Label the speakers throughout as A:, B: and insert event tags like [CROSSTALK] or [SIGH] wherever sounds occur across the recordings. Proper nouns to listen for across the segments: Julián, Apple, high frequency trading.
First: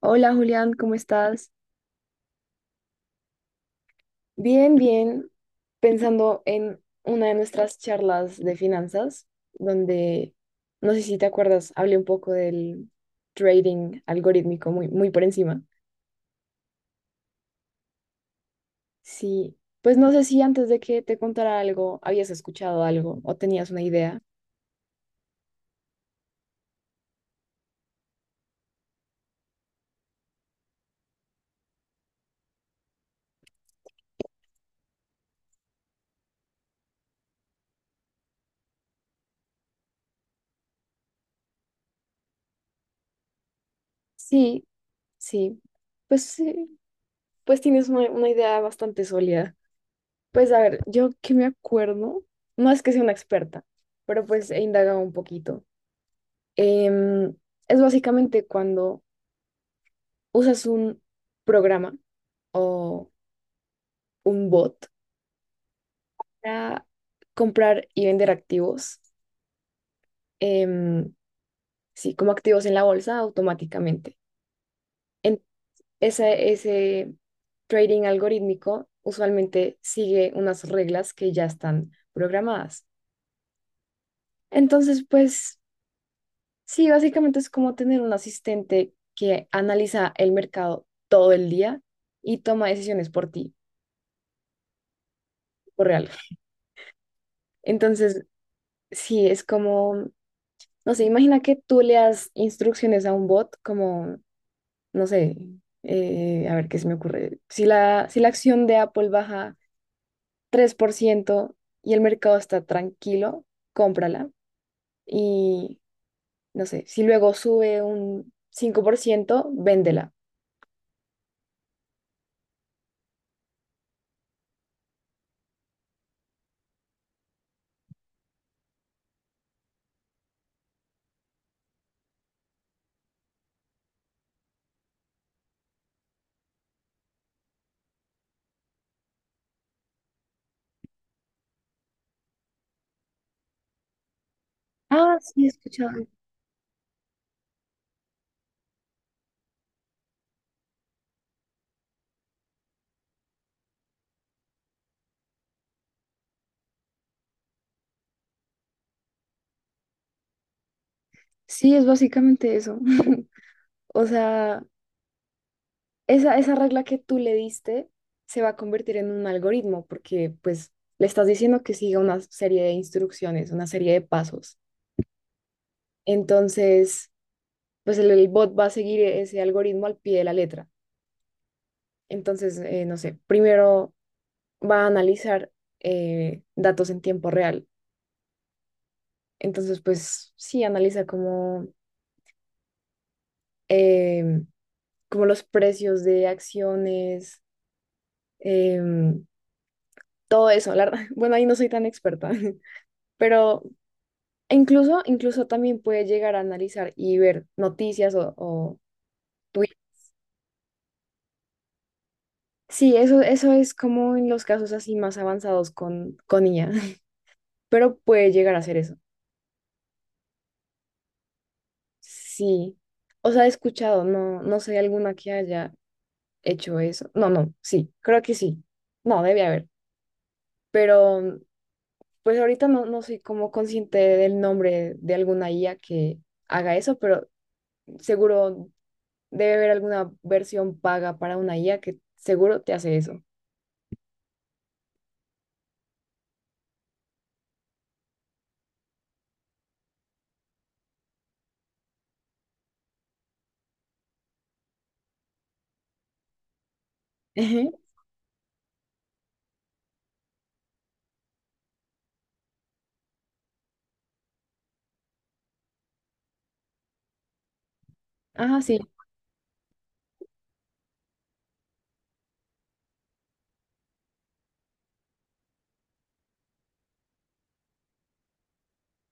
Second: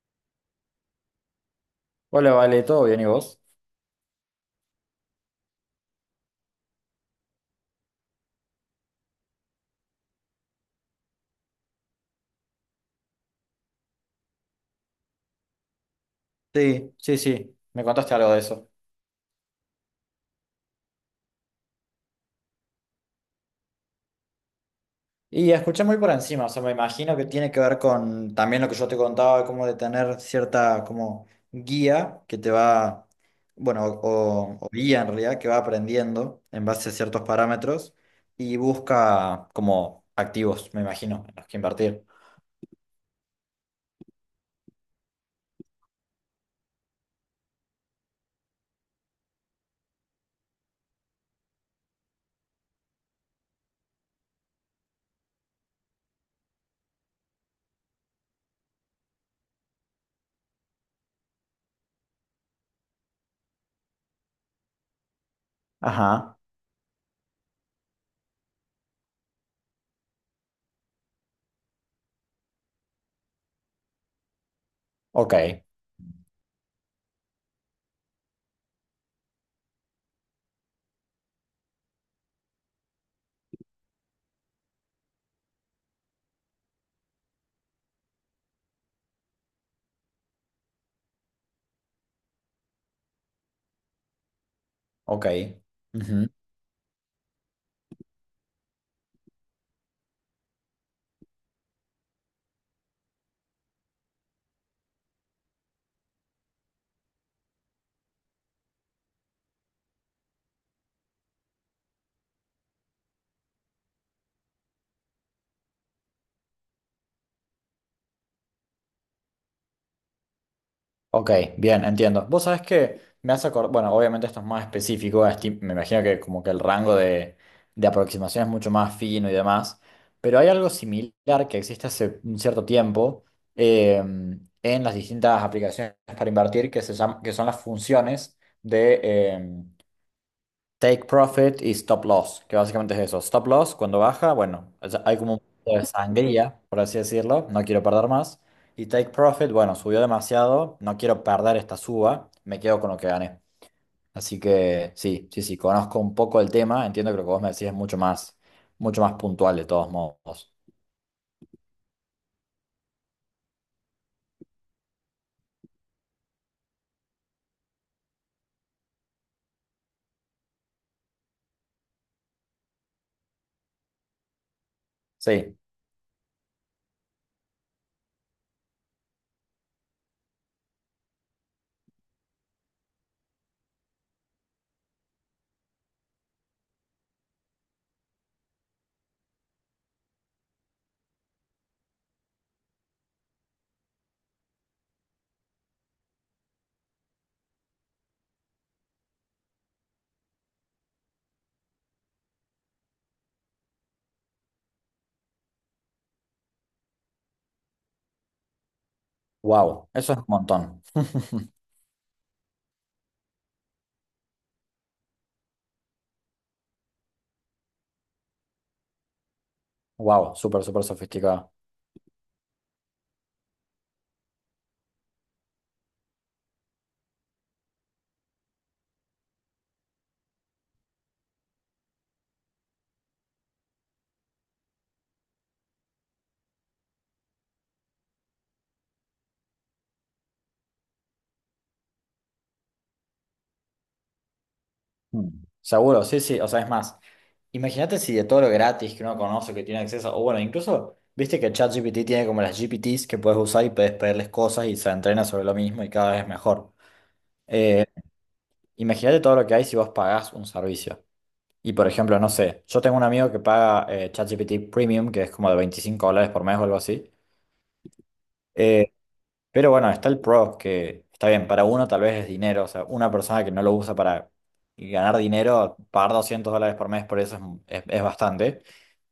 A: Hola Julián, ¿cómo estás?
B: Hola, Vale, ¿todo bien y vos?
A: Bien, bien. Pensando en una de nuestras charlas de finanzas, donde, no sé si te acuerdas, hablé un poco del trading algorítmico muy, muy por encima.
B: Sí, sí, sí, me contaste algo de eso.
A: Sí, pues no sé si antes de que te contara algo, habías escuchado algo o tenías una idea.
B: Y escuché muy por encima, o sea, me imagino que tiene que ver con también lo que yo te contaba, como de tener cierta como guía que te va, bueno, o guía en realidad, que va aprendiendo en base a ciertos parámetros y busca como activos, me imagino, en los que invertir.
A: Sí, sí. Pues sí, pues tienes una idea bastante sólida. Pues a ver, yo que me acuerdo, no es que sea una experta, pero pues he indagado un poquito. Em, es básicamente cuando usas un programa o un bot
B: Ajá,
A: para comprar y vender activos, em, sí, como activos en la bolsa automáticamente.
B: ok,
A: En ese trading algorítmico usualmente sigue unas reglas que ya están programadas. Entonces, pues sí, básicamente es como tener un asistente que analiza el mercado todo el día y toma decisiones por ti,
B: ok.
A: por entonces, sí, es como, no sé, imagina que tú le das instrucciones a un bot como, no sé, a ver qué se me ocurre. Si la acción de Apple baja 3% y el mercado está tranquilo, cómprala. Y, no sé, si luego sube un 5%, véndela.
B: Ok, bien, entiendo. Vos sabés que me hace acordar, bueno, obviamente esto es más específico, me imagino que como que el rango de aproximación es mucho más fino y demás, pero hay algo similar que existe hace un cierto tiempo eh, en las distintas aplicaciones para invertir que, se llama, que son las funciones de em, Take profit y stop loss, que básicamente es eso. Stop loss, cuando baja, bueno, o sea,
A: Ah,
B: hay como un
A: sí, he
B: poco de
A: escuchado.
B: sangría, por así decirlo, no quiero perder más. Y take profit, bueno, subió demasiado, no quiero perder esta suba, me quedo con lo que gané. Así que sí, sí, sí, conozco un poco el tema, entiendo que lo que vos me decís es mucho más puntual de todos modos.
A: Sí, es básicamente eso. [LAUGHS] O sea, esa regla que tú le diste se va a convertir en un algoritmo porque pues le estás diciendo que siga una serie de instrucciones, una serie de pasos.
B: Sí,
A: Entonces, pues el bot va a seguir ese algoritmo al pie de la letra. Entonces, no sé, primero va a analizar datos en tiempo real. Entonces, pues sí, analiza como, em, como los precios de acciones, em, todo eso. La verdad, [LAUGHS] bueno, ahí no soy tan experta. [LAUGHS] Pero incluso también puedes llegar a analizar y ver noticias o tweets.
B: wow, eso es un montón. [LAUGHS]
A: Sí, eso es como en los casos así más avanzados con IA, [LAUGHS] pero puede llegar a hacer eso.
B: Wow, súper, súper sofisticado.
A: Sí. O sea, he escuchado, no sé alguna que haya hecho eso. No, no, sí, creo que sí. No, debe haber. Pero pues ahorita no, no soy como consciente del nombre de alguna IA que haga eso, pero seguro debe haber alguna versión paga para una IA que seguro te hace eso.
B: Mm. Seguro, sí, sí, o sea, es más, imagínate si de todo lo gratis que uno conoce, que tiene acceso, o bueno, incluso, viste que ChatGPT tiene como las GPTs que puedes usar y puedes pedirles cosas y se entrena sobre lo mismo y cada vez es mejor.
A: Ajá.
B: Eh, imagínate todo lo que hay si vos pagás un servicio. Y por ejemplo, no sé, yo tengo un amigo que paga ChatGPT Premium, que es como de 25 dólares por mes o algo así.
A: Ah, sí,
B: Eh, Pero bueno, está el pro, que está bien, para uno tal vez es dinero, o sea, una persona que no lo usa para ganar dinero, pagar 200 dólares por mes por eso es bastante,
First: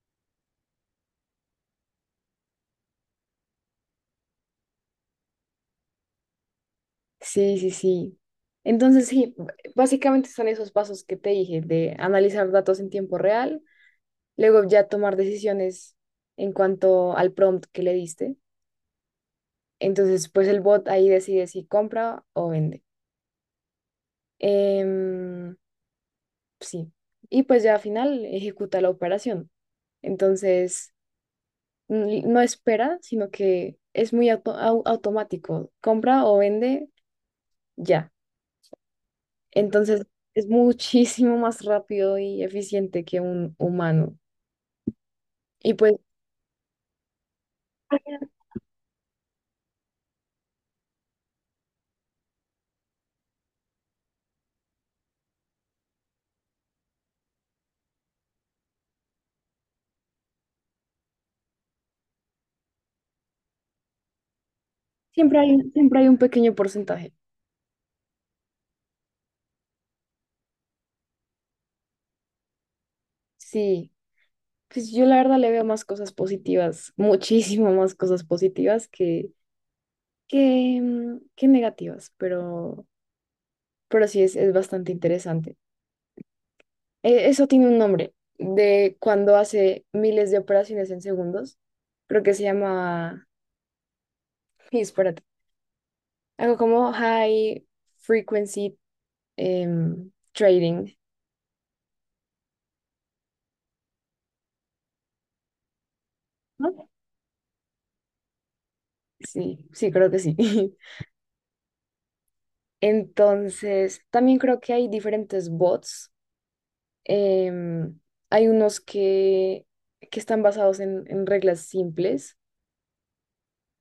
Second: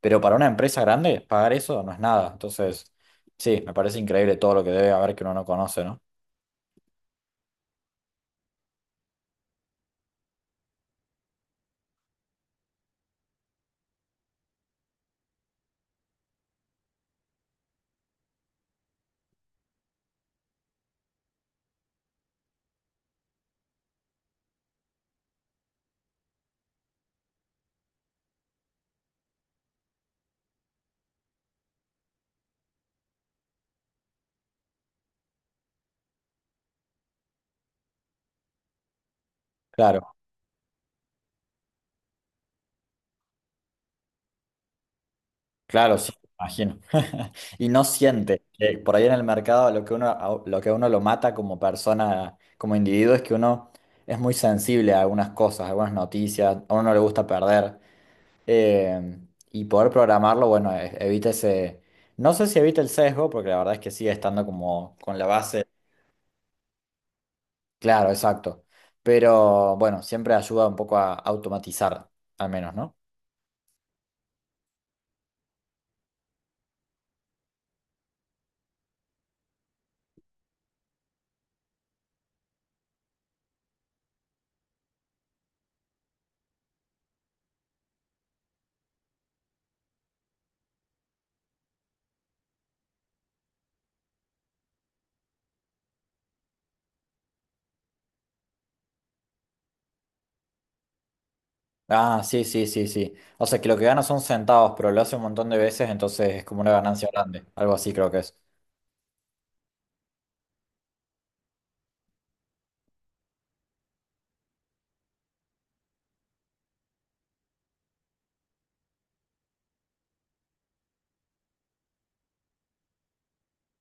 B: pero para una empresa grande, pagar eso no es nada. Entonces, sí, me parece increíble todo lo que debe haber que uno no conoce, ¿no?
A: sí, sí, sí. Entonces, sí, básicamente son esos pasos que te dije, de analizar datos en tiempo real, luego ya tomar decisiones en cuanto al prompt que le diste. Entonces, pues el bot ahí decide si compra o vende. Em, sí. Y pues ya al final ejecuta la operación. Entonces, no espera, sino que es muy automático. Compra o vende, ya. Entonces
B: Claro,
A: es muchísimo más rápido y eficiente que un humano. Y pues
B: claro, sí, me imagino. [LAUGHS] Y no siente que por ahí en el mercado lo que uno, lo que a uno lo mata como persona, como individuo, es que uno es muy sensible a algunas cosas, a algunas noticias, a uno no le gusta perder. Eh, y poder programarlo, bueno, evita ese... No sé si evita el sesgo, porque la verdad es que sigue estando como con la base.
A: siempre hay un pequeño porcentaje.
B: Claro, exacto. Pero bueno, siempre ayuda un poco a automatizar, al menos, ¿no?
A: Sí, pues yo la verdad le veo más cosas positivas, muchísimo más cosas positivas que negativas, pero sí es bastante interesante. Eso tiene un nombre de cuando hace miles de operaciones en segundos. Creo que se llama, [LAUGHS] espérate, algo como high frequency trading.
B: Ah, sí, sí, sí, sí. O sea, que lo que gana son centavos, pero lo hace un montón de veces, entonces es como una
A: ¿No?
B: ganancia grande. Algo así creo que es.
A: Sí, sí, creo que sí. [LAUGHS] Entonces, también creo que hay diferentes bots. em, Hay unos que están basados en reglas simples.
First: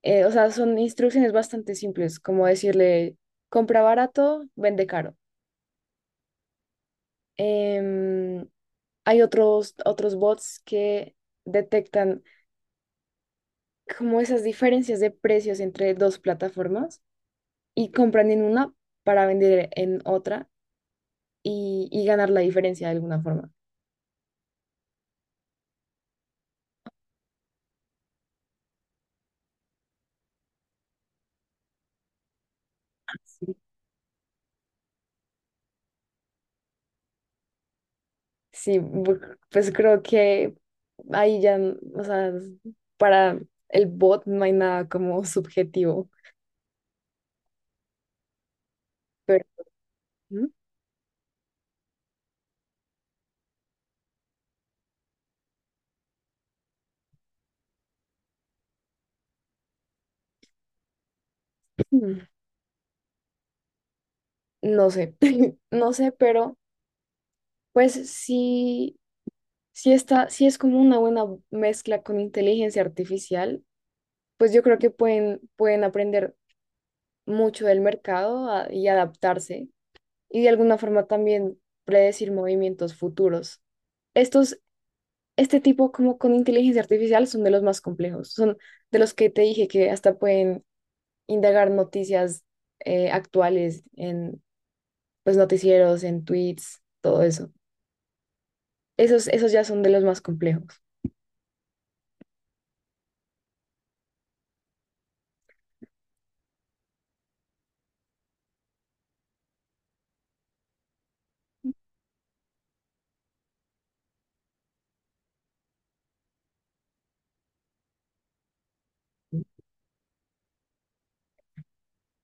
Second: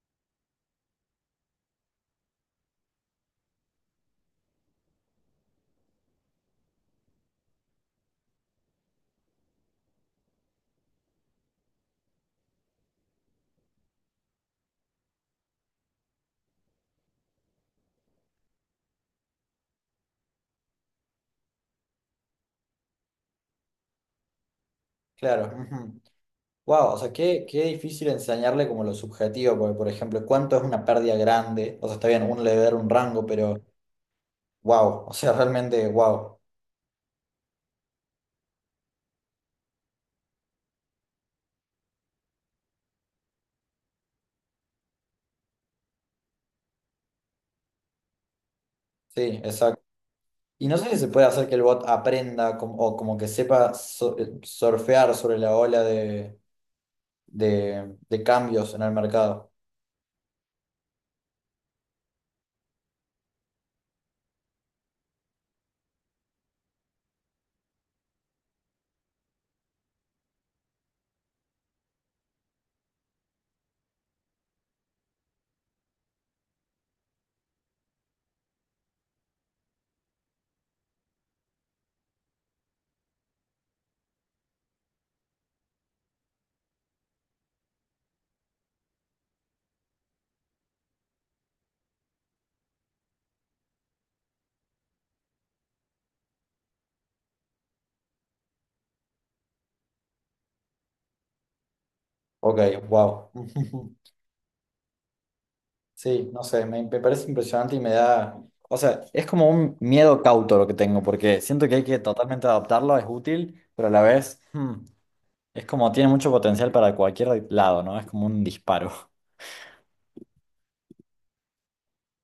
A: O sea, son instrucciones bastante simples, como decirle, compra barato, vende caro. Em, hay otros, otros bots que detectan como esas diferencias de precios entre dos plataformas y compran en una para vender en otra y ganar la diferencia de alguna forma.
B: Claro. Wow, o sea, qué, qué difícil enseñarle como lo subjetivo, porque por ejemplo, cuánto es una pérdida grande, o sea, está bien, uno le debe dar un rango,
A: Sí.
B: pero wow, o sea, realmente wow.
A: Sí, pues creo que ahí ya, o sea, para el bot no hay nada como subjetivo,
B: Sí,
A: pero
B: exacto.
A: ¿Mm?
B: Y no sé si se puede hacer que el bot aprenda o como que sepa surfear sobre la ola de, de cambios en el mercado.
A: mm, [CLEARS THROAT] no sé, [LAUGHS] no sé, pero pues sí, sí está, sí es como una buena mezcla con inteligencia artificial, pues yo creo que pueden aprender mucho del mercado y adaptarse y de alguna forma también predecir movimientos futuros. Estos, este tipo como con inteligencia artificial son de los más complejos, son de los que te dije que hasta pueden indagar noticias actuales en pues noticieros, en tweets, todo eso. Esos ya son de los más complejos.
B: Ok, wow. [LAUGHS] Sí, no sé, me parece impresionante y me da, o sea, es como un miedo cauto lo que tengo, porque siento que hay que totalmente adoptarlo, es útil, pero a la vez, hmm, es como tiene mucho potencial para cualquier lado, ¿no? Es como un disparo.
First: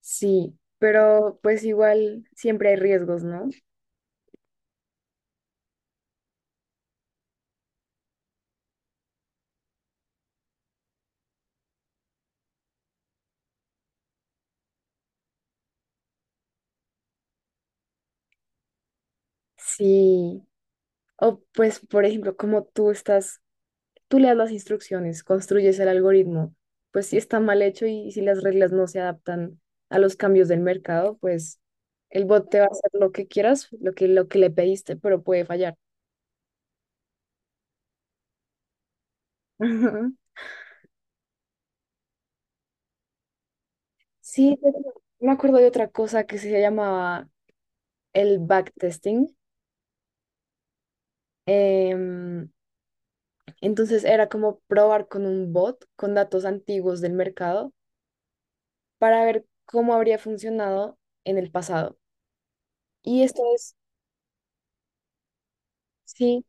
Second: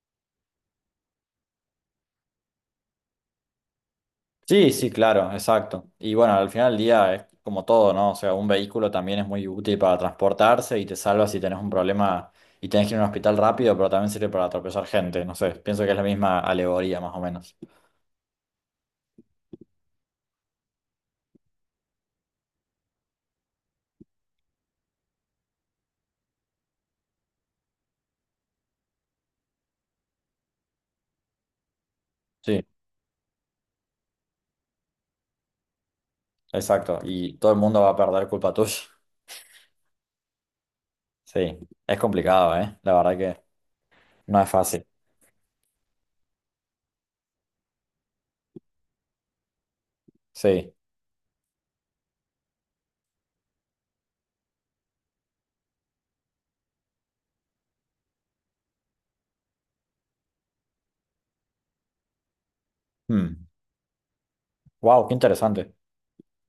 A: Sí, pero pues igual siempre hay riesgos, ¿no?
B: Sí, sí, claro, exacto. Y bueno, al final del día es como todo, ¿no? O sea, un vehículo también es muy útil para transportarse y te salva si tenés un problema y tenés que ir a un hospital rápido, pero también sirve para atropellar gente, no sé, pienso que es la misma alegoría más o menos.
A: Sí. O pues, por ejemplo, como tú le das las instrucciones, construyes el algoritmo, pues si está mal hecho y si las reglas no se adaptan a los cambios del mercado, pues el bot te va
B: Sí,
A: a hacer lo que quieras, lo que le pediste, pero puede fallar.
B: exacto. Y todo el mundo va a perder culpa tuya.
A: [LAUGHS] Ujú.
B: Sí, es complicado, ¿eh? La verdad que no es
A: Sí,
B: fácil.
A: me acuerdo de otra cosa que se llamaba el backtesting.
B: Sí.
A: Em, entonces era como probar con un bot, con datos antiguos del mercado, para ver cómo habría funcionado en el pasado. Y esto es,
B: Wow, qué interesante.
A: sí,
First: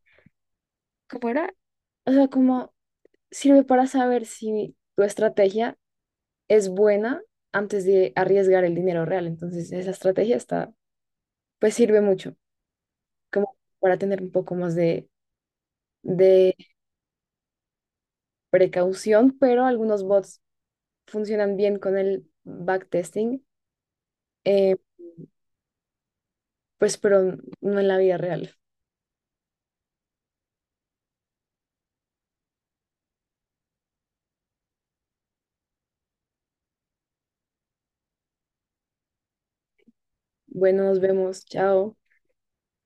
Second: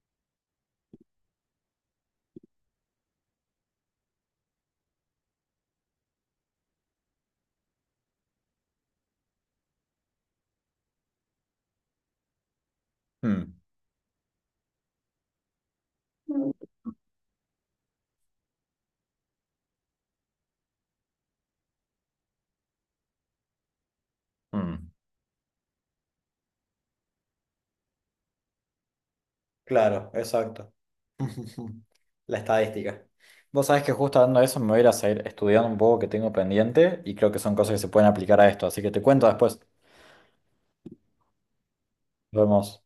A: ¿cómo era? O sea, como sirve para saber si tu estrategia es buena antes de arriesgar el dinero real. Entonces, esa estrategia está, pues sirve mucho,
B: Mm.
A: como para tener un poco más de
B: Mm.
A: precaución, pero algunos bots funcionan bien con el backtesting, eh,
B: Mm.
A: pues, pero no en la vida real.
B: Claro, exacto. [LAUGHS] La estadística. Vos sabés que justo hablando de eso me voy a ir a seguir estudiando un poco que tengo pendiente y creo que son cosas que se pueden aplicar a esto, así que te cuento después.
A: Bueno, nos vemos, chao.
B: Nos vemos.